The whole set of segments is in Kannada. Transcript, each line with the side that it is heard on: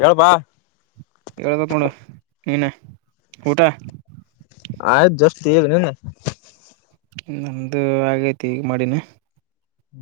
left: ಹೇಳಳ್ಬಾ
right: ಹೇಳ್ಬೇಕ ನು ನೀನ ಊಟ
left: ಆಯ್ತು ಜಸ್ತಿ ನೀನೆ
right: ನಮ್ದು ಆಗೈತಿ ಈಗ ಮಾಡಿನ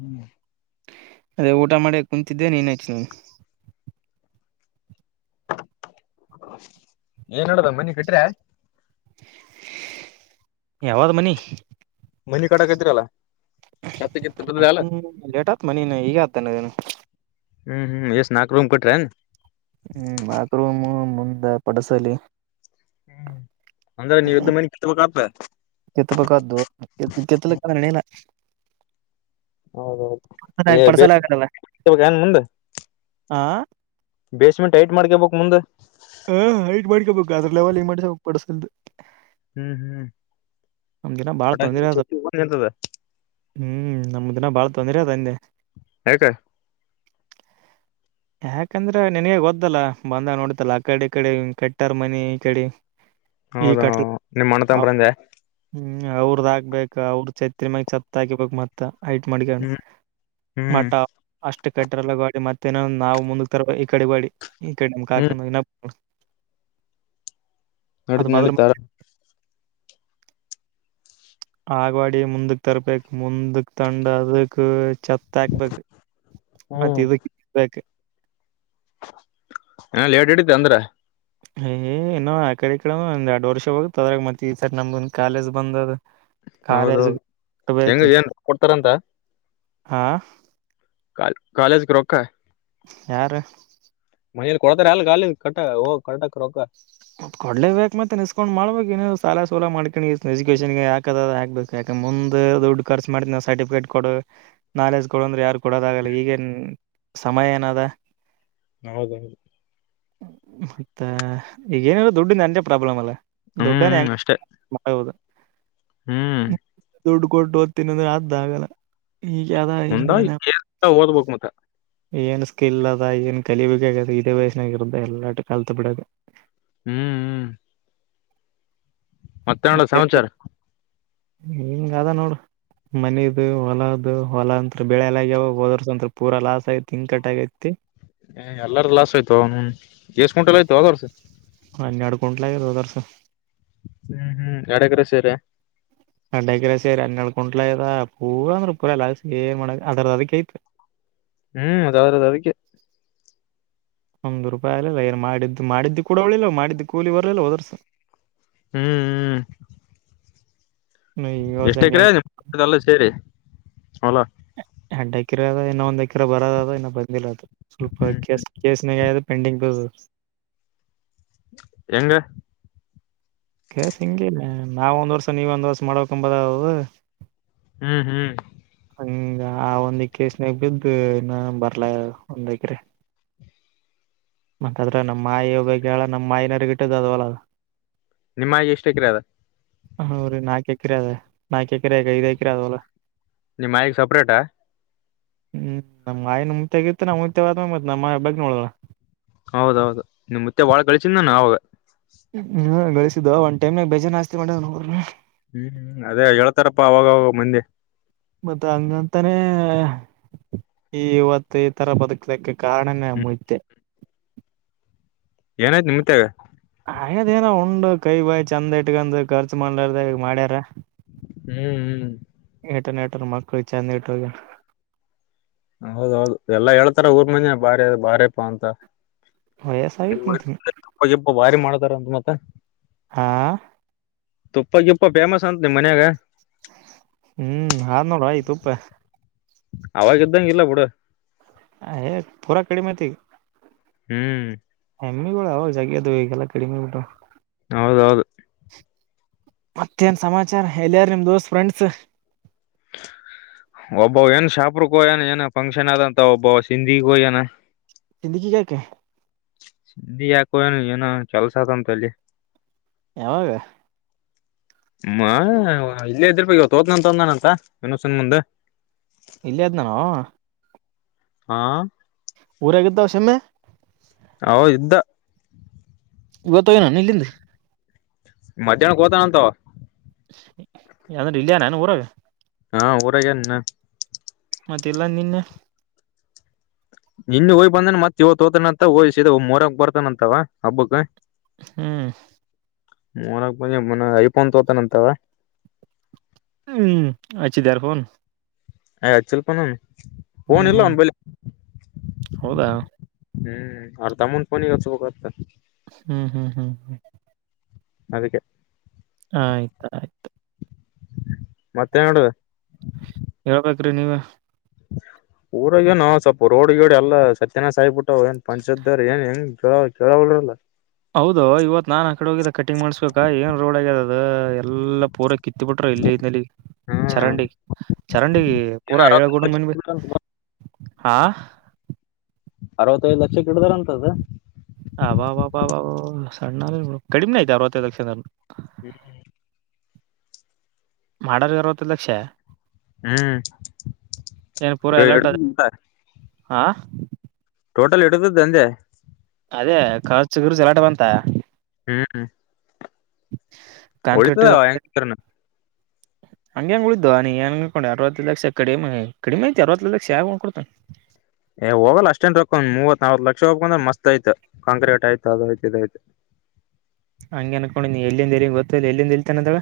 left: ಹ್ಮ್.
right: ಅದೇ ಊಟ ಮಾಡಿ ಕುಂತಿದ್ದೆ ನೀನ್ ಹಚ್ಚಿದೆ ನೋಡು.
left: ಏನ್ ನಡದದ ಮನಿ ಕಟ್ರೆ.
right: ಯಾವದು ಮನಿ
left: ಮನೆಿ ಕಡಕ ಇದ್ರಲ್ಲ
right: ಮನ ಲೇಟ್ ಆತ್ ಮನ ಹೀಗ ಆತನೆ ಅನು
left: ಹ್ಮ್ ಹ್ಮ್ ಎಷ್ಟ ನಾಕರೂ್ ಕಟ್ರೆ
right: ಹ್ಮ್ ಮಕ್ರೂ ಮುಂದ ಪಡಸಲಿ
left: ಹ್ಮ್ ಅಂದ್ರೆ ನೀವ ಇದ್ದ ಮನೆ ಕತ್ತಬೇಕ ಆ
right: ಕೆತ್ತ ಪಕ್ಕದ್ದು ಕೆ ಕೆತ್ತಲಕ್ಕಣನ
left: ಹೌದೌದು ಏ ಬ
right: ಪಡ್ಸಲ ಆಗಲ್ಲ
left: ಏನ್ ಮುಂದೆ
right: ಆ
left: ಬೇಸ್ಮೆಂಟ್ ಟೈಟ್ ಮಾಡ್ಕೇಬಬೇಕಕ್ ಮುಂದೆ
right: ಹ ಹೈಟ್ ಮಾಡಕಬೇಕು ಅ್ರ ಲೆವೆಲ್ ಹಂಗ ಮಾಡ್ಸು ಪಡಸ್ಕು
left: ಹ್ಮ್ ಹ್ಮ್.
right: ನಮ್ ದಿನ ಬಾಳ ತೊಂದರೆ ಆದ
left: ನಿಂತದ
right: ಹ್ಮ್ ನಮ್ದ ದಿನ ಬಾಳ ತೊಂದ್ರೆ ಆದ ಹಂದೆ.
left: ಯಾಕ್.
right: ಯಾಕಂದ್ರೆ ನಿನನ್ಗ ಗೊದ್ದಲ್ಲ ಬಂದ ನೋಡಿತಲ್ಲ ಆ ಕಡಿ ಈ ಕಡಿ ಕಟ್ಟರ್ ಮನಿ ಈ ಕಡಿ
left: ಹೌದ ನಿಮ್ಮ್ ಅಣ್ಣ ತಮ್ಮರು ಅಂದೆ.
right: ಹ್ಮ್ ಅವ್ರದ ಆಗ್ಬೇಕಕ್ ಅವ್ರ ಚೈತ್ರಿಮ್ಯಾಗ ಚತ್ ಹಾಕಿಬೇಕಕ್ ಮತ್ತ. ಐಟ್ ಮಾಡ್ಕೊಂಡ
left: ಹ್ಮ್ ಹ್ಮ್
right: ಮಟ ಅಷ್ಟ ಷ್ಟ ಕಟ್ಟರೆ ಎಲ್ಲ ಗಾಡಿ ಮತ್ತೆೇನ ನವು ಮುಕ್ ತರ ಈ ಕಡೆ ಗಾಯಿಡಿ ಈ ಕಡೆಮ್ ಕಾಕ
left: ಹ್ಮ್
right: ಅದ್
left: ನಡೀತ್
right: ಬದಲ್
left: ನಡೀತ ಅಲ್ಲ.
right: ಆಗ್ವಾಡಿ ಮುಂದಕ್ ತರ್ಬೇಕ ಮುಂದಕ್ ತಂಡ ಅದಕ್ ತ್ ಹಾಕ್ಬೇಕು ಮತ್ತ ಇದಬೇಕ
left: ಏನೇಟ್ ಇಡತಿ ಅಂದ್ರೆ.
right: ಏ ಇನ್ನು ಆ ಕಡೆ ಈ ಕಡೆ ಒಂದ್ ಎರಡ್ ವರ್ಷ ಹೋಗುತ್ತ ಅದ್ರಾಗ ಮತ್ತ ಈ ಸರಿ ನಮ್ದ ಕಾಲೇಜ್ ಬಂದ ಆದ.
left: ಹೌದೌದು ಹೆಂಗ ಏನ್ ಕೊಡ್ತಾರಂತ.
right: ಹಾ,
left: ಕಾಲೇಜ್ ಕ ರೊಕ್ಕ.
right: ಯಾರು?
left: ಮನೇಲಿ ಕೊಡ್ತಾರೆ ಇಲ್ಲ ಕಟ್ಟ ಹ ಕಟಕ್ ರೊಕ್ಕ.
right: ಕೊಡ್ಲೆಬೇಕಕ್ ಮತ್ತೆ ನಿಸಸ್ಕೊಂಡ್ ಮಾಡ್ಬೇಕು ಏನ ಸಾಲ ಸಾಲ ಮಾಡ್ಕಿ ಎಜುಕೇೇಶನ್ ಗೆ ಯಾಕದಾಕ್ಬೇಕು ಯಾ ಮುಂದ್ ದುಡ್ಡು ಖರ್ಚು ಮಾಡ್ತಿನಿ ಸರ್ಟಿಫಿಕೇಟ್ ಕೊಡು ನಾಲೆಜ್ ಕೊಡ ಅಂದ್ರೆ ಯಾರ ಕೊಡೋದಾಗಲ್ಲ ಈಗೇನ್ ಸಮಯ ಏನದ.
left: ಹೌದೌದು.
right: ಮತ್ತ ಈಗ ಏನ ದುಡ್ಡಿನದು ಒಂದೇ ಪ್ರಾಬ್ಲಮ್ ಅಲ್ಲ. ದೊಡ್ಡನ
left: ಹ್ಮ್ ಅಷ್ಟೇ
right: ಹೆಂಗ ಹೌದು.
left: ಹ್ಮ್.
right: ದುಡ್ಡು ಕೊಟ್ಟು ಓದ್ತೀನಿ ಅಂದ್ರೆ ಅತದ ಆಗಲ್ಲ. ಈಗ ಅದ ಈಗ
left: ಮುಂದ
right: ಏನ
left: ಏನ್ ಓದ್ಬೇಕ್ ಮತ್ತ
right: ಏನು ಸ್ಕಿಲ್ ಅದ ಏನ್ ಕಲಿಬೇಕ ಇದೇ ವಯಸ್ಸಿನಾಗ ಇರುದ ಎಲ್ಲಾಟ ಕಲ್ತ್ ಬಿಡಕ್
left: ಹ್ಮ್ ಹ್ಮ್. ಮತ್ತೆ ಸಮಾಚಾರ
right: ಇಂಗ ಆದ ನೋಡು. ಮನದು ಹೊಲದು ಹೊಲಾ ಅಂತ ಬೆಳೆ ಎಲ್ಲ ಆಗ್ಯಾವ ಹೋದರ್ಸ ಅಂತ ಪೂರ ಲಾಸ್ ಆಗೈತಿ ಹಿಂಗ ಕಟ್ ಆಗೈತಿ.
left: ಹ ಎಲ್ಲಾರ ಲಾಸ್ ಆಯ್ತು ಏ ನೌನ ಎಷ್ಟ ಕ್ವಿಂಟೆಲ್ ಆಯ್ತು ಹೋದ ವರ್ಷ.
right: ಹನ್ನೆರಡು ಕುಂಟ್ಲ [inaudible]
left: ಹ್ಮ್ ಹ್ಮ್ ಎಡ್ ಎಕ್ರೆ ಸೇರೈ.
right: ಎಡ್ ಎಕ್ರೆ ಸೇರಿ ಹನ್ನಳ್ ಕುಂಟ್ಲಾಆಗ್ಯದ ಪೂರ ಅಂದ್ರ ಪೂರಲ್ಲ ಏ ಮಾಡ್ ಅದ್ರದ ಅದಕ್ಕೆ ಐತ್
left: ಹ್ಮ್ ಅದ್ರದ ಅದಕ್ಕೆ.
right: ಒಂದು ರೂಪಾಯಿ, ಆಗ್ಲಿಲ್ಲ, ಏನು, ಮಾಡಿದ್ದು, ಮಾಡಿ, ಕೂಲಿ, ಬರ್ಲಿಲ್ಲ, ವರ್ಷ. [inaudible]
left: ಹ್ಮ್, ಹ್ಮ್. [unintelligible]
right: ಈ ವರ್ಷ
left: ಎಷ್ಟೇ
right: ಹಂಗೆ
left: ಎಕರೆ, ಅದೆ, ಟೋಟಲ್, ಎಲ್ಲ ಸೇರಿ, ಹೌದ. [inaudible]
right: ಎರಡ್ ಎಕರೆ ಅದ ಇನ್ನೊ ಒಂದ್ ಎಕರೆ ಬರೋ ಅದ ಇನ್ನ ಬಂದಿಲ್ಲ ಅದು. ಸ್ವಲ್ಪ
left: ಹ್ಮ್
right: ಕೇಸ್ ಕೇಸಿನದು ಪೆಂಡಿಂಗ್ ಬೀದೀದ್ದ.
left: ಹೆಂಗ,
right: ಕೆಸ ಹಿಂಗೆ ನಾವ್ ಒಂದ್ ವರ್ಷ ನೀವ ಒಂದ್ ವರ್ಷ ಮಾಡ್ಬೇಕಕ್ಂಬದದು.
left: ಹ್ಮ್ ಹ್ಮ್.
right: ಹ ಆ ಒಂದಿಕ್ಕೆ ಕೆಸ್ನೇಗ್ ಬಿದ್ದು ಇನ್ನ ಬರ್ಲ ಒಂದ್ಕರೆ. ಮತ್ತ ಅದ್ರಗ ನಮ್ಮ ಮಾಯಿ ಒಬ್ಬಕಿ ಆಳ ನಮ್ಮ ಮಾಯನವರಿಗ ಇಟ್ಟದ ಆದ ಹೊಲ ಅದ.
left: ನಿಮ್ಮ ಆಯಿಗಿ ಎಸ್ಟ್ ಎಕ್ರೆ ಆದ.
right: ಹೌ ರೀ ನಾಲ್ಕು ಎಕರೆ ಅದ ನಾಕ ಎಕರೆ ಯಾಕ್ ಐದ ಎಕರೆ ಅದ ಹೊಲ.
left: ನಿಮ್ಮ ನಾಯಿಗೆ ಸೆಪರೇಟ. [inaudible]
right: ಹ್ಮ್, ನಮ್ ನಾಯಿ, ನಂದಗಿತ್ತು ಹೋಗಿ ಕೇಳಿ ಹೇಳಿದ್ದು ಮತ್ತು ನಮ್ಮಂತ ಬಂತು, ನೋಡು. [inaudible]
left: ಹೌದೌದು, ನಿಮ್, ಮತ್ತೆ, ಬಾಳ, ಕಳಿಸಿದಾನ ಅವಾಗ. [inaudible]
right: ಹ್ಮ, ಗಳಿಸಿದ, ಒನ್ ಟೈಮ್ನಾಗ, ಬೇಜನ್ ಆಸ್ತಿ ಮಾಡೋನ, ಊರಲ್ಲಿ. [inaudible]
left: ಹ್ಮ್ ಹ್ಮ್ ಅದೇ ಹೇಳ್ತಾರಪ್ಪ ಅವಾಗವಾಗ, ಮಂಡೆ. [inaudible]
right: ಮತ್ತ, ಹಂಗಂತಾನೆ? [inaudible] ಈ, ಇವತ್ತು ಈ ತರ ಬದುಕಲಿಕ್ಕೆ! ಕಾರಣನೇ
left: ಹ್ಮ್
right: ಮುಯ್ದೆ. [inaudible]
left: [unintelligible] [inaudible] ಏನಾಯ್ತು, ನಮ್ಮ ತಾಯಿಗೆ? [inaudible]
right: ಹಂಗಂದ್ರೆ ಏನು, ಉಂಡ್, ಕೈ ಬಾಯಿ ಚಂದ ಇಟ್ಕಂಡು, ಖರ್ಚ್ ಮಾಡಲಾರದ, ಮಾಡ್ಯಾರ? [inaudible]
left: ಹ್ಮ್, ಹ್ಮ್. [inaudible]
right: ಇತರ ಮಾಡ್ಕೋ ಚಂದ ಹುಟ್ಟದ್ದೇ! [inaudible]
left: ಹೌದೌದು, ಎಲ್ಲಾ ಹೇಳ್ತಾರೆ, ಊರುನಗ, ಬಾರಿ ಬಾರ್ಯಪಾ, ಅಂತ.
right: ವಯಸ್ಸಾಗಿತ್ ಮತ್ರಿ
left: [inaudible] ಹಾಗೆ, ಭಾರಿ ಮಾಡತಾರೆ, ಅಂತ, ಮತ್ತೆ. [unintelligible]
right: ಹಾ. [inaudible]
left: ತುಪ್ಪ, ಗುಪ್ಪ ಫೇಮಸ್ ಅಂತ ನಿಮ್ ಮನ್ಯಾಗ. [inaudible]
right: ಹ್ಮ್, ಹಾಧುನೋಡು, ಏತುಥೆ. [inaudible]
left: ಅವಾಗ, ಇದ್ದಂಗಿಲ್ಲ ಬಿಡು. [inaudible]
right: ಹ, ಹೇ, ಪೂರಾ ಕಡಿಮೆ, ಆಯ್ತು ಈಗ. [inaudible]
left: ಹ್ಮ್. [inaudible]
right: ಎಮ್ಮಿ, ಯಾವಾಗ ಜಗ್ಗಿದವು, ಇವಾಗ, ಕಡಿಮೆಯಾದವು. [inaudible]
left: ಹೌದೌದು. [inaudible]
right: ಮತ್ತೇನ್, ಸಮಾಚಾರ!? ಎಲ್ಲಯಾರು ನಿಮ್ದೋಸ್ತ್, ಫ್ರೆಂಡ್ಸ್. [inaudible]
left: ಒಬ್ಬ, ಏನ್ ಶಾಪ್ರ, ಹೋಯ್ಯನ! ಏನ ಫಂಕ್ಷನ್ ಆದಂತ, ಒಬ್ಬ ಸಿಂಧಿಗೋಯ್ಯನ. [inaudible]
right: ಹಿಂದಕ್ಕೆ ಇಡಕ್ಕ. [inaudible]
left: ಸುಮ್ನೆ ಯಾಕೋ? ಏನೋ ಕೆಲಸ ಅದೇ, ಅಂತೇ, ಅಲ್ಲೀ. [inaudible]
right: ಯಾವಾಗ? [inaudible]
left: ಹ, ಇಲ್ಲೇ, ಇದ್ದಿರಬೇಕು, ಹೋದನಂತಂದಾನಂತ, ಇನ್ನೊಂದು ಸ್ವಲ್ಪ ಮುಂದೆ. [inaudible]
right: ಇಲ್ಲೇ, ಇದ್ನ, ಆವಾ. [inaudible]
left: ಹಾ. [inaudible]
right: ಊರಗಿದ್ದಾ, ಸುಮ್ನೆ. [inaudible]
left: ಆವಾಗಿದ್ದ
right: ಇವತ್ತು, ಏನು, ಇಲ್ಲಿಂದ. [inaudible]
left: ಮಧ್ಯಾಹ್ನಕ್ಕೆ, ಹೋಗುತ್ತಾಳಂತೆ ಅವ. [inaudible]
right: ಯಾಂದ್ರೆ, ಇಲ್ಲಿಯನಾ, ಊರಾಗ? [inaudible]
left: ಹಾ ಊರಾಗೇನು, ಇನ್ನ. [inaudible]
right: ಮತ್ತೆ, ಇಲ್ಲ, ನೀನೇ? [inaudible]
left: ನಿನ್ನೀ ಹೋಗ್ ಬಂದನ ಮತ್ತ ಇವತೋತಾನಂತ ಹೋಗ್ಸಿದ ಮೊರಕ್ ಬರ್ತಾನಂತವ ಹಬ್ಬಕ್
right: ಹ್ಮ್
left: [unintelligible] ಐಫೋನ್ ತೋತಾನಂತವಾ
right: ಹ್ಮ್ ಅಚ್ಚದರಫೋನ್
left: ಹೇ, ಹಚಿರುಕಣ್ಣಾ. [inaudible]
right: ಹ್ಮ್, ಹ್ಮ್, ಹೌದಾ? [inaudible]
left: ಹೇ, ಅರ್ಥ ಮಾಡ್ಕೊಳ್ಳಿ! ಒಂದು, ಸ್ವಲ್ಪ ಹೊತ್ತು? [inaudible]
right: ಹ್ಮ್, ಹ್ಮ್, ಹ್ಮ್, ಹ್ಮ. [inaudible]
left: ಅದಕ್ಕೆ? [inaudible]
right: ಆಯ್ತು, ಆಯ್ತು. [inaudible]
left: ಮತ್ತೆ, ಏಳುಗಂಟೆಗೆ. [inaudible]
right: ಹೇಳುಬೇಕುರಿ, ನೀವೇ. [inaudible]
left: [unintelligible] [inaudible] ಊರಾಗ ನಾವು ಸ್ವಲ್ಪ ರೋಡ್ಗೋಡ್, ಎಲ್ಲ ಸತ್ಯನ್, ಸಾಯಬಿಟ್ಟ್! ಏನ್ ಪಂಚದರ್ ಏನ್, ಕೇಳೋರೇನಿಲ್ಲ? [inaudible]
right: ಹೌದು ಇವತ್ ನಾನ್ ಆ ಕಡೆ ಹೋಗಿದ್ದ ಕಟಿಂಗ್ ಮಾಡ್ಸ್ಬೇಕಾ ಏನ್ ರೋಡ್ ಆಗ್ಯಿದೆ ಅದು ಎಲ್ಲಾ ಪೂರಕ ಕಿತ್ತಬಿಿಟರು ಇಲ್ಲಿಂದ ಅಲ್ಲಿಗೆ
left: ಹ್ಮ್
right: ಚರಂಡಿಗೆ ಚರಂಡಿ
left: ಏನ್
right: ಪೂರಾ
left: ಅರವತ್ತೈದು
right: ಐಳಗೂಡನ್ ಮನ್ವಿ
left: [inaudible]
right: ಹಾ
left: ಅರವತ್ತೈದು ಲಕ್ಷಕ್ಕ ಇಡ್ದಾರಂತದ
right: ಅಬಬಬ ಸಣ್ಣ ಕಡಿಮೆ ಆಯ್ತು ಅರವತ್ತೈದು ಲಕ್ಷ
left: ಹ್ಮ್
right: ಮಾಡದೇ ಅರವತ್ತೈದ್ದ ಲಕ್ಷ
left: ಹ್ಮ್ [unintelligible]
right: ಆಾ
left: ಟೋಟಲ್ ಇಡತದ್ದ ಅಂದೆ
right: ಅದೇ ಖರ್ಚು ಗರುಜ ಎಲಾಟ ಬಂತ
left: ಹ್ಮ್
right: ಕಾಂಕ್ರೀಟ್
left: ಉಳಿತದ [unintelligible] [inaudible]
right: ಹಂಗೆ ಹಂಗ ಉಳಿತದ ನೀ ಹೆಂಗಕೊಂಡಿ ಅರತ್ತೈದು ಲಕ್ಷ ಕಡಿಮೆ ಕಡಿಮೆ ಐತಿ ಅರವತ್ತೈದು ಲಕ್ಷ ಹಾ ಯಾವನ ಕೊಡ್ತಾನೆ
left: ಏ ಹೋಗಲ್ಲ ಅಷ್ಟೇನ್ ರೊಕ್ಕೊಂದ್ ಮೂವತ್ ನಲ್ತ್ ಲಕ್ಷ ಹೋಗಬಂದ್ರ ಮಸ್ತ್ ಆಯತ ಕಾಕ್ರೀಟ್ ಆಯ್ತು ಅದ ಆಯತ ಇದ ಅಯ್ತು [inaudible]
right: ಹಂಗೆ ಅನ್ಕೊಂಡಿ ನೀ ಎಲ್ಲಿಂದ ಎಲ್ಲಿ ಗೊತ್ತಿಲ್ಲ ಎಲ್ಲಿಂದ ಇಲ್ತಾನ ಅದಳ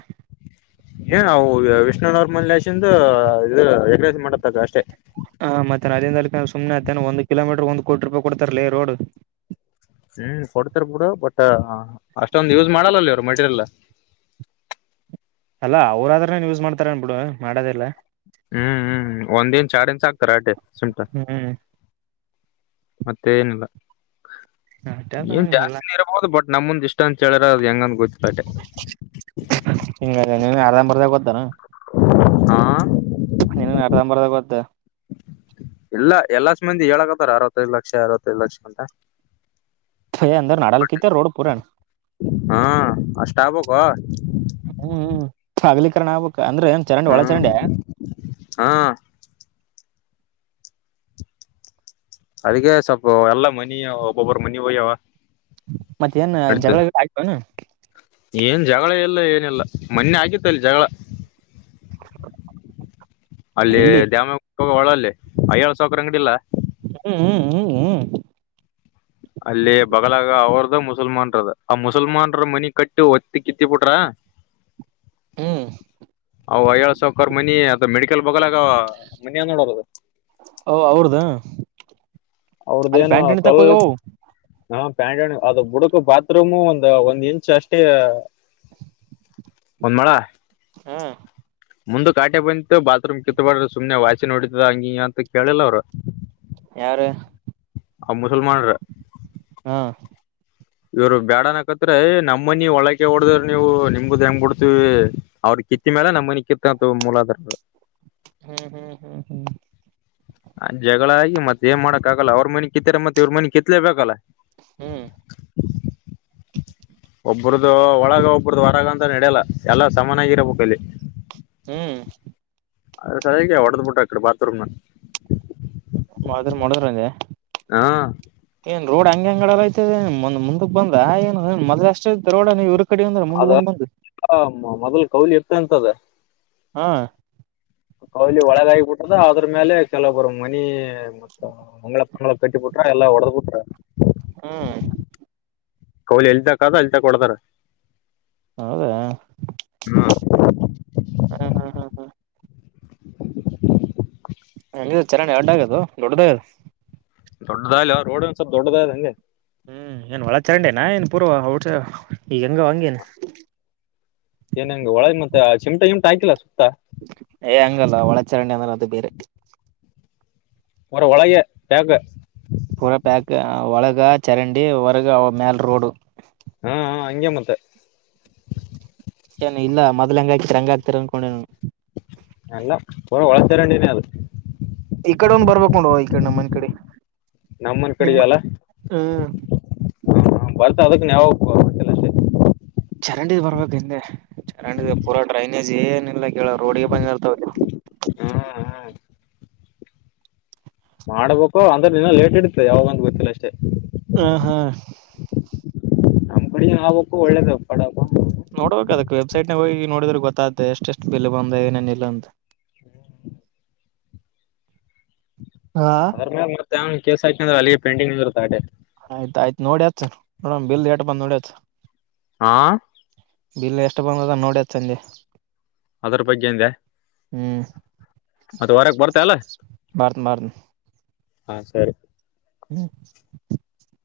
left: ಏನವು ವಿಷ್ಣುನ ಮನೇಲಿಶಿಂದು ಇದ ಎಗ್ಗ್ರೀಸ್ ಮಾಡತಕ್ಕ ಅಷ್ಟೇ
right: ಹಾ ಮತ್ತೆ ಅಲ್ಲಿಂದ ಅಲ್ಲತನ ಸುಮನೆ ಆಯ್ಥೆನ್ಲಿ ಒಂದು ಕಿಲೋಮೀಟರ್ ಒಂದು ಕೋಟ ರೂಪಾಯಿ ಕೊತಾರಲಿೀ ರೋಡ್
left: ಹ್ಮ್ ಕೊಡ್ತಾರ ಬಿಡು ಬಟ್ ಅಷ್ಟೊಂದು ಯೂಸ್ ಮಾಡಲ್ಲಲ್ಲಿ ಇವರು ಮೆಟೀರಿಯಲ್
right: ಅಲ್ಲಾ ಅವ್ರಾದ್ರೇನ್ ಯೂಸ್ ಮಾಡ್ತಾರನ್ ಬಿಡು ಮಾಡೋದಿಲ್ಲಾ
left: ಹ್ಮ್ ಹ್ಮ್ ಒಂದ್ ಇಂಚ್ ಎರಡು ಇಂಚ್ ಅಂತಾರೆ ಅಟೇ ಸಿಮ್ಟ
right: ಹ್ಮ್
left: ಮತ್ತೆ ಏನಿಲ್ಲ
right: ಅಟ್ಟದ
left: ಏನ್
right: ಎಲ್ಲ
left: ಜಾಸ್ತಿ ಇರಬಹುದು ಬಡ್ ನಮಂದ್ ಇಷ್ಟ ಅಂತ ಹೇಳ್ರ ಅ್ ಹೆಂಗಂದ ಗೊತ್ತಿಲ್ಲಟೆ
right: ನೀ ಅರಂಬರದ ಗೊತ್ತೇನ
left: ಹಾ
right: ಇನ್ನ ಅರ್ಧಂಬರ್ಧ ಗೊತ್ತ
left: ಎಲ್ಲ ಸ ಮಂದಿ ಹೇಳಕತ್ತಾರ ಅರವತ್ತೈದು ಲಕ್ಷ ಅರವತ್ತೈದು ಲಕ್ಷ ಅಂತ
right: ಏ ಅಂದ್ರ ನಡಲ್ಕಿತ್ತ ರೋಡ್ ಪೂರಾಣ
left: ಹಾ ಅಷ್ಟ ಆಬೇಕ
right: ಹ್ಮ್ ಹ್ಮ್ ತಾಗಲಿೀಕರಣ ಆಬಕ ಅಂದ್ರೆ ಏನ್ ಚರಂಡಿ ಒಳ
left: ಹ್ಮ
right: ಚರಂಡಿ
left: ಹಾ ಅದಕ್ಕೆ ಸ್ವಲ್ಪ ಎಲ್ಲ ಮನ ಒಬ್ಬೊಬ್ಬರ ಮನಿ ಹೋಯ್ಯವ
right: ಮತ್ತ ಏನ್ ಜಗಳ ಗಿಗಳ ಆಯತವನು
left: ಏನ್ ಜಗಳ ಎಲ್ಲ ಏನಿಲ್ಲ ಮೊನ್ನೆ ಆಗಿತ್ತ ಅಲ್ಲಿ ಜಗಳ
right: [unintelligible]
left: ಅಲ್ಲಿ
right: ಎಲ್ಲಿ
left: ಡ್ಯಾಮ ಒಳಲ್ಲಿ ಅಯ್ಯಳ್ ಸಾವಕ್ರ ಅಂಗಡಿಲ್ಲ.
right: ಹ್ಮ್ ಹ್ಮ್ ಹ್ಮ್ ಹ್ಮ್
left: ಅಲ್ಲಿ ಬಗ್ಲಾಗ ಅವ್ರದ್ದ ಮುಸಲ್ಮಾನ್ರದ ಆ ಮುಸಲ್ಮಾರ ಮನಿ ಕಟ್ಟಿ ಒತ್ತಿ ಕಿತ್ತಿಬಿಟ್ರ. [unintelligible]
right: ಹ್ಮ್
left: ಅ ವಯಳ್ ಸಾವಕಾರ್ ಮನಿ ಅಥವಾ ಮೆಡಿಕಲ್ ಬಲಾಗ ಮನಿಯ ನೋಡಾದು
right: ಓ ಅವ್ರದ ಅಲ್ಲಿ
left: ಅವ್ರ್ದೇಏನ
right: ಪ್ಯಾಂಟ್ ಇಣಿ ತಕ್
left: ಸ್ವಲ್ಪ
right: ಹೋಗ್ಯವು
left: ಹಾ ಪ್ಯಾಂಟ ಅದು ಬುಡಕ ಬಾತ್ರೂಮು ಒಂದು ಒಂದ್ ಇಂಚ್ ಅಷ್ಟೇ
right: [inaudible]
left: ಒಂದ ಮಳ
right: ಹೂ
left: ಮುಂದ ಕಾಟೆ ಬಂತಿು ಬಾತ್ರೂಮ್ ಕಿತ್ಬಡ್ರೆ ಸುಮ್ನೆ ವಾಸಿ ನೋಡಿದ ಹಂಗಿಂಗ ಅಂತ ಕೇಳಿಲ್ಲ ಅವ್ರು
right: ಯಾರು
left: ಆ ಮುಸಲ್ಮಾನ್ರ
right: ಹಾ
left: ಇವರು ಬೇಡನಕತ್ರೆ ನಮ್ಮನಿ ಒಳಕೆ ಹೊಡದರು ನೀವು ನಿಮ್ಗೂ [unintelligible] ಬಿಡ್ತೀವಿ ಅವ್ರ ಕಿತ್ತ ಮೇಲೆ ನಮ್ಮ ಮನ ಕಿತ್ತತ್ ಮೂಲಾದ್ರರು.
right: [unintelligible]
left: ಆ ಜಗಳ ಆಗಿ ಮತ್ತ್ ಏನ್ ಮಾಡಕ್ ಆಗಲ್ಲ ಅವ್ರ ಮನೆ ಕಿತ್ತಾರೆ ಮತ್ತೆ ಇವ್ರ ಮನೆ ಕಿತ್ಲೇಬೇಕಲ್ಲ.
right: ಹ್ಮ್
left: ಒಬ್ರದದು ಒಳಗ ಒಬ್ಬ್ರದು ಹೊರಗ ಅಂತ ನಡೆಯಲ್ಲ ಎಲ್ಲ ಸಮಾನಾಗಿರಬೇಕಲ್ಲಿ.
right: ಹ್ಮ್
left: ಅ್ರ [unintelligible] ಬಿಟ್ಟಟ್ ಬಾತ್ರರೂಮನ
right: ಬಾತ್ರೂಂ ಮಾಡಿದ್ರಂಗೆ ರೋಡ್ ಹಂಗ್ ಅಂಗಡಲ್ಲ ಐತದಂದ್ ಮುಂದಕ್ ಬಂದ್ರ ಏನು ಮದ್ ಅಷ್ಟ ಐತೆ ರೋಡ ನೀವ
left: ಅದ ಮೊದಲ್ [unintelligible] ಇರ್ತ ಅಂತದ
right: ಹಾ
left: ಕೌಲಿ ಒಳಗ ಆಗಿಬಿಟ್ಟದ ಅದ್ರ ಮೇಲೆ ಕೆಲವ ಬರು ಮನಿ. ಮತ್ತ ಅಂಗ್ಗಳ ಕಳ ಕಟ್ಟಿಬಿಟ್ರ ಎಲ್ಲಾ ಹೊಡೆದ್ ಬಿಟ್ರ.
right: ಹ್ಮ
left: ಕೌಲಿ ಎಲ್ದಕ್ದು ಅಲ್ಲಿ ಕೊಡ್ತಾರ
right: ಹೌದಾ
left: ಹ್ಮ್
right: ಹ ಹ ಹ ಹಂಗ ಚರೌಂಡಿ ಎರಡ ಆದು ದೊಡ್ಡದಾಗದ್
left: ದೊಡ್ಡದ ಇಲ್ಲವ ರೋಡ್ ಒನ್ ಸ್ವಲ್ಪ್ ದೊಡ್ಡದಾಯದೆ ಹಂಗೆ
right: ಹ್ಮ್ ಏನ್ ಒಳ ಚರಂಡೇನಾ ಏನ್ ಪೂರ್ವ ಔಟ್ ಈಗ ಹೆಂಗ ಹಂಗವ್ ಹಂಗೆನ
left: ಏನ್ ಹೆಂಗ ಒಳ ಮತ್ತೆ ಆ ಚಿಮಟಾ ಗಿಮ್ಮಟಾ ಆಕಿಲ್ಲ ಸುತ್ತಾ
right: ಏ ಹಂಗಲ್ಲ ಒಳ ಚರಂಡಿ ಅಂದ್ರ ಅದು ಬೇರೆ
left: ಒರ ಒಳಗ [unintelligible]
right: ಪೂರ ಪ್ಯಾಕ್ ಒಳಗ ಚರಂಡಿ ಒರಗ ಮೇಲ್ ರೋಡು
left: ಹಾ ಹಾ ಹಂಗೆ ಮತ್ತೆ
right: [unintelligible] ಆಗ್ತ ಅಕೊಂಡ
left: ಎಲ್ಲ [unintelligible]
right: ಈ ಕಡೆ ಒಂದ್ ಬರ್ಬೇಕು ನೋಡ ಈ ಕಡೆ ನಮ್ಮನ ಕಡಿ
left: ನಮ್ಮನ್ ಕಡೆಯಲ್ಲ
right: ಹ್ಮ್
left: ಅದಕ್ಕೆನ್ಯಾವೋಗುವಲ್ಲಷ್ಟೇ
right: ಚರಂಡಿದ ಬರ್ಬೇಕು ಹಿಂದೆ ಚರಂಡಿದ ಪೂರ ಡ್ರೈನೇಜ್ ಏನ ಇಲ್ಲ ರೋಡಿಗೆ
left: ಹ್ಮ್
right: [unintelligible]
left: ಹ್ಮ್ ಮಾಡ್ಬೇಕು ಅಂದ್ರೆ ನಿನ್ನ ಲೇಟ್ ಇಡತ್ತೆ ಯಾವಾಗಂದ್ ಗೊತ್ತಿಲ್ಲ ಅಷ್ಟೇ.
right: ಹ್ಮ್ ಹ್ಮ್
left: ನಮ್ ಕಡೆ ಆವಕ್ಕು ಒಳ್ಳೇದ ಪಡ
right: ಸೈಟ್ ನಾಗ ಹೋಗಿ ನೋಡಿದ್ರೆ ಗೊತ್ತಾಗ್ದೆ ಎಷ್ಟ್ ಬಿಲ್ ಬಂದ ಏನೇನ ಇಲ್ಲ ಅಂತ
left: ಹ್ಮ್
right: ಹಾ
left: ಅದ ಮೇಲೆ ಮತ್ತೆ ಕೇಸ ಹಾಕ ಅ್ರ ಅಲ್ಲಿಗೆ ಪೇಂಟಿಂಗ್ ಇರುತ್ತೆ ಅ
right: ಆಯ್ ಆಯತ್ ನೋಡಿಯಾಚ್ ನೋಡನ್ ಬಿಲ್ಲೆಟ್ ಬಂದ್ ನೋಡ್ಯತ್
left: ಹಾ
right: ಬಿಲ್ ಎಷ್ಟು ಬಂದದ ನೋಡ್ಯತ್ ಸಂಜೆ
left: ಅದ್ರ ಬಗ್ಗೆಂದೆ
right: ಹ್ಮ್
left: ಮತ್ತ ವಾರಕ್ ಬರ್ತ ಅಲ್ಲ
right: ಬರ್ತ್ನ್ ಬರ್ತ್ನ್
left: ಹಾ ಸರಿ
right: [inaudible]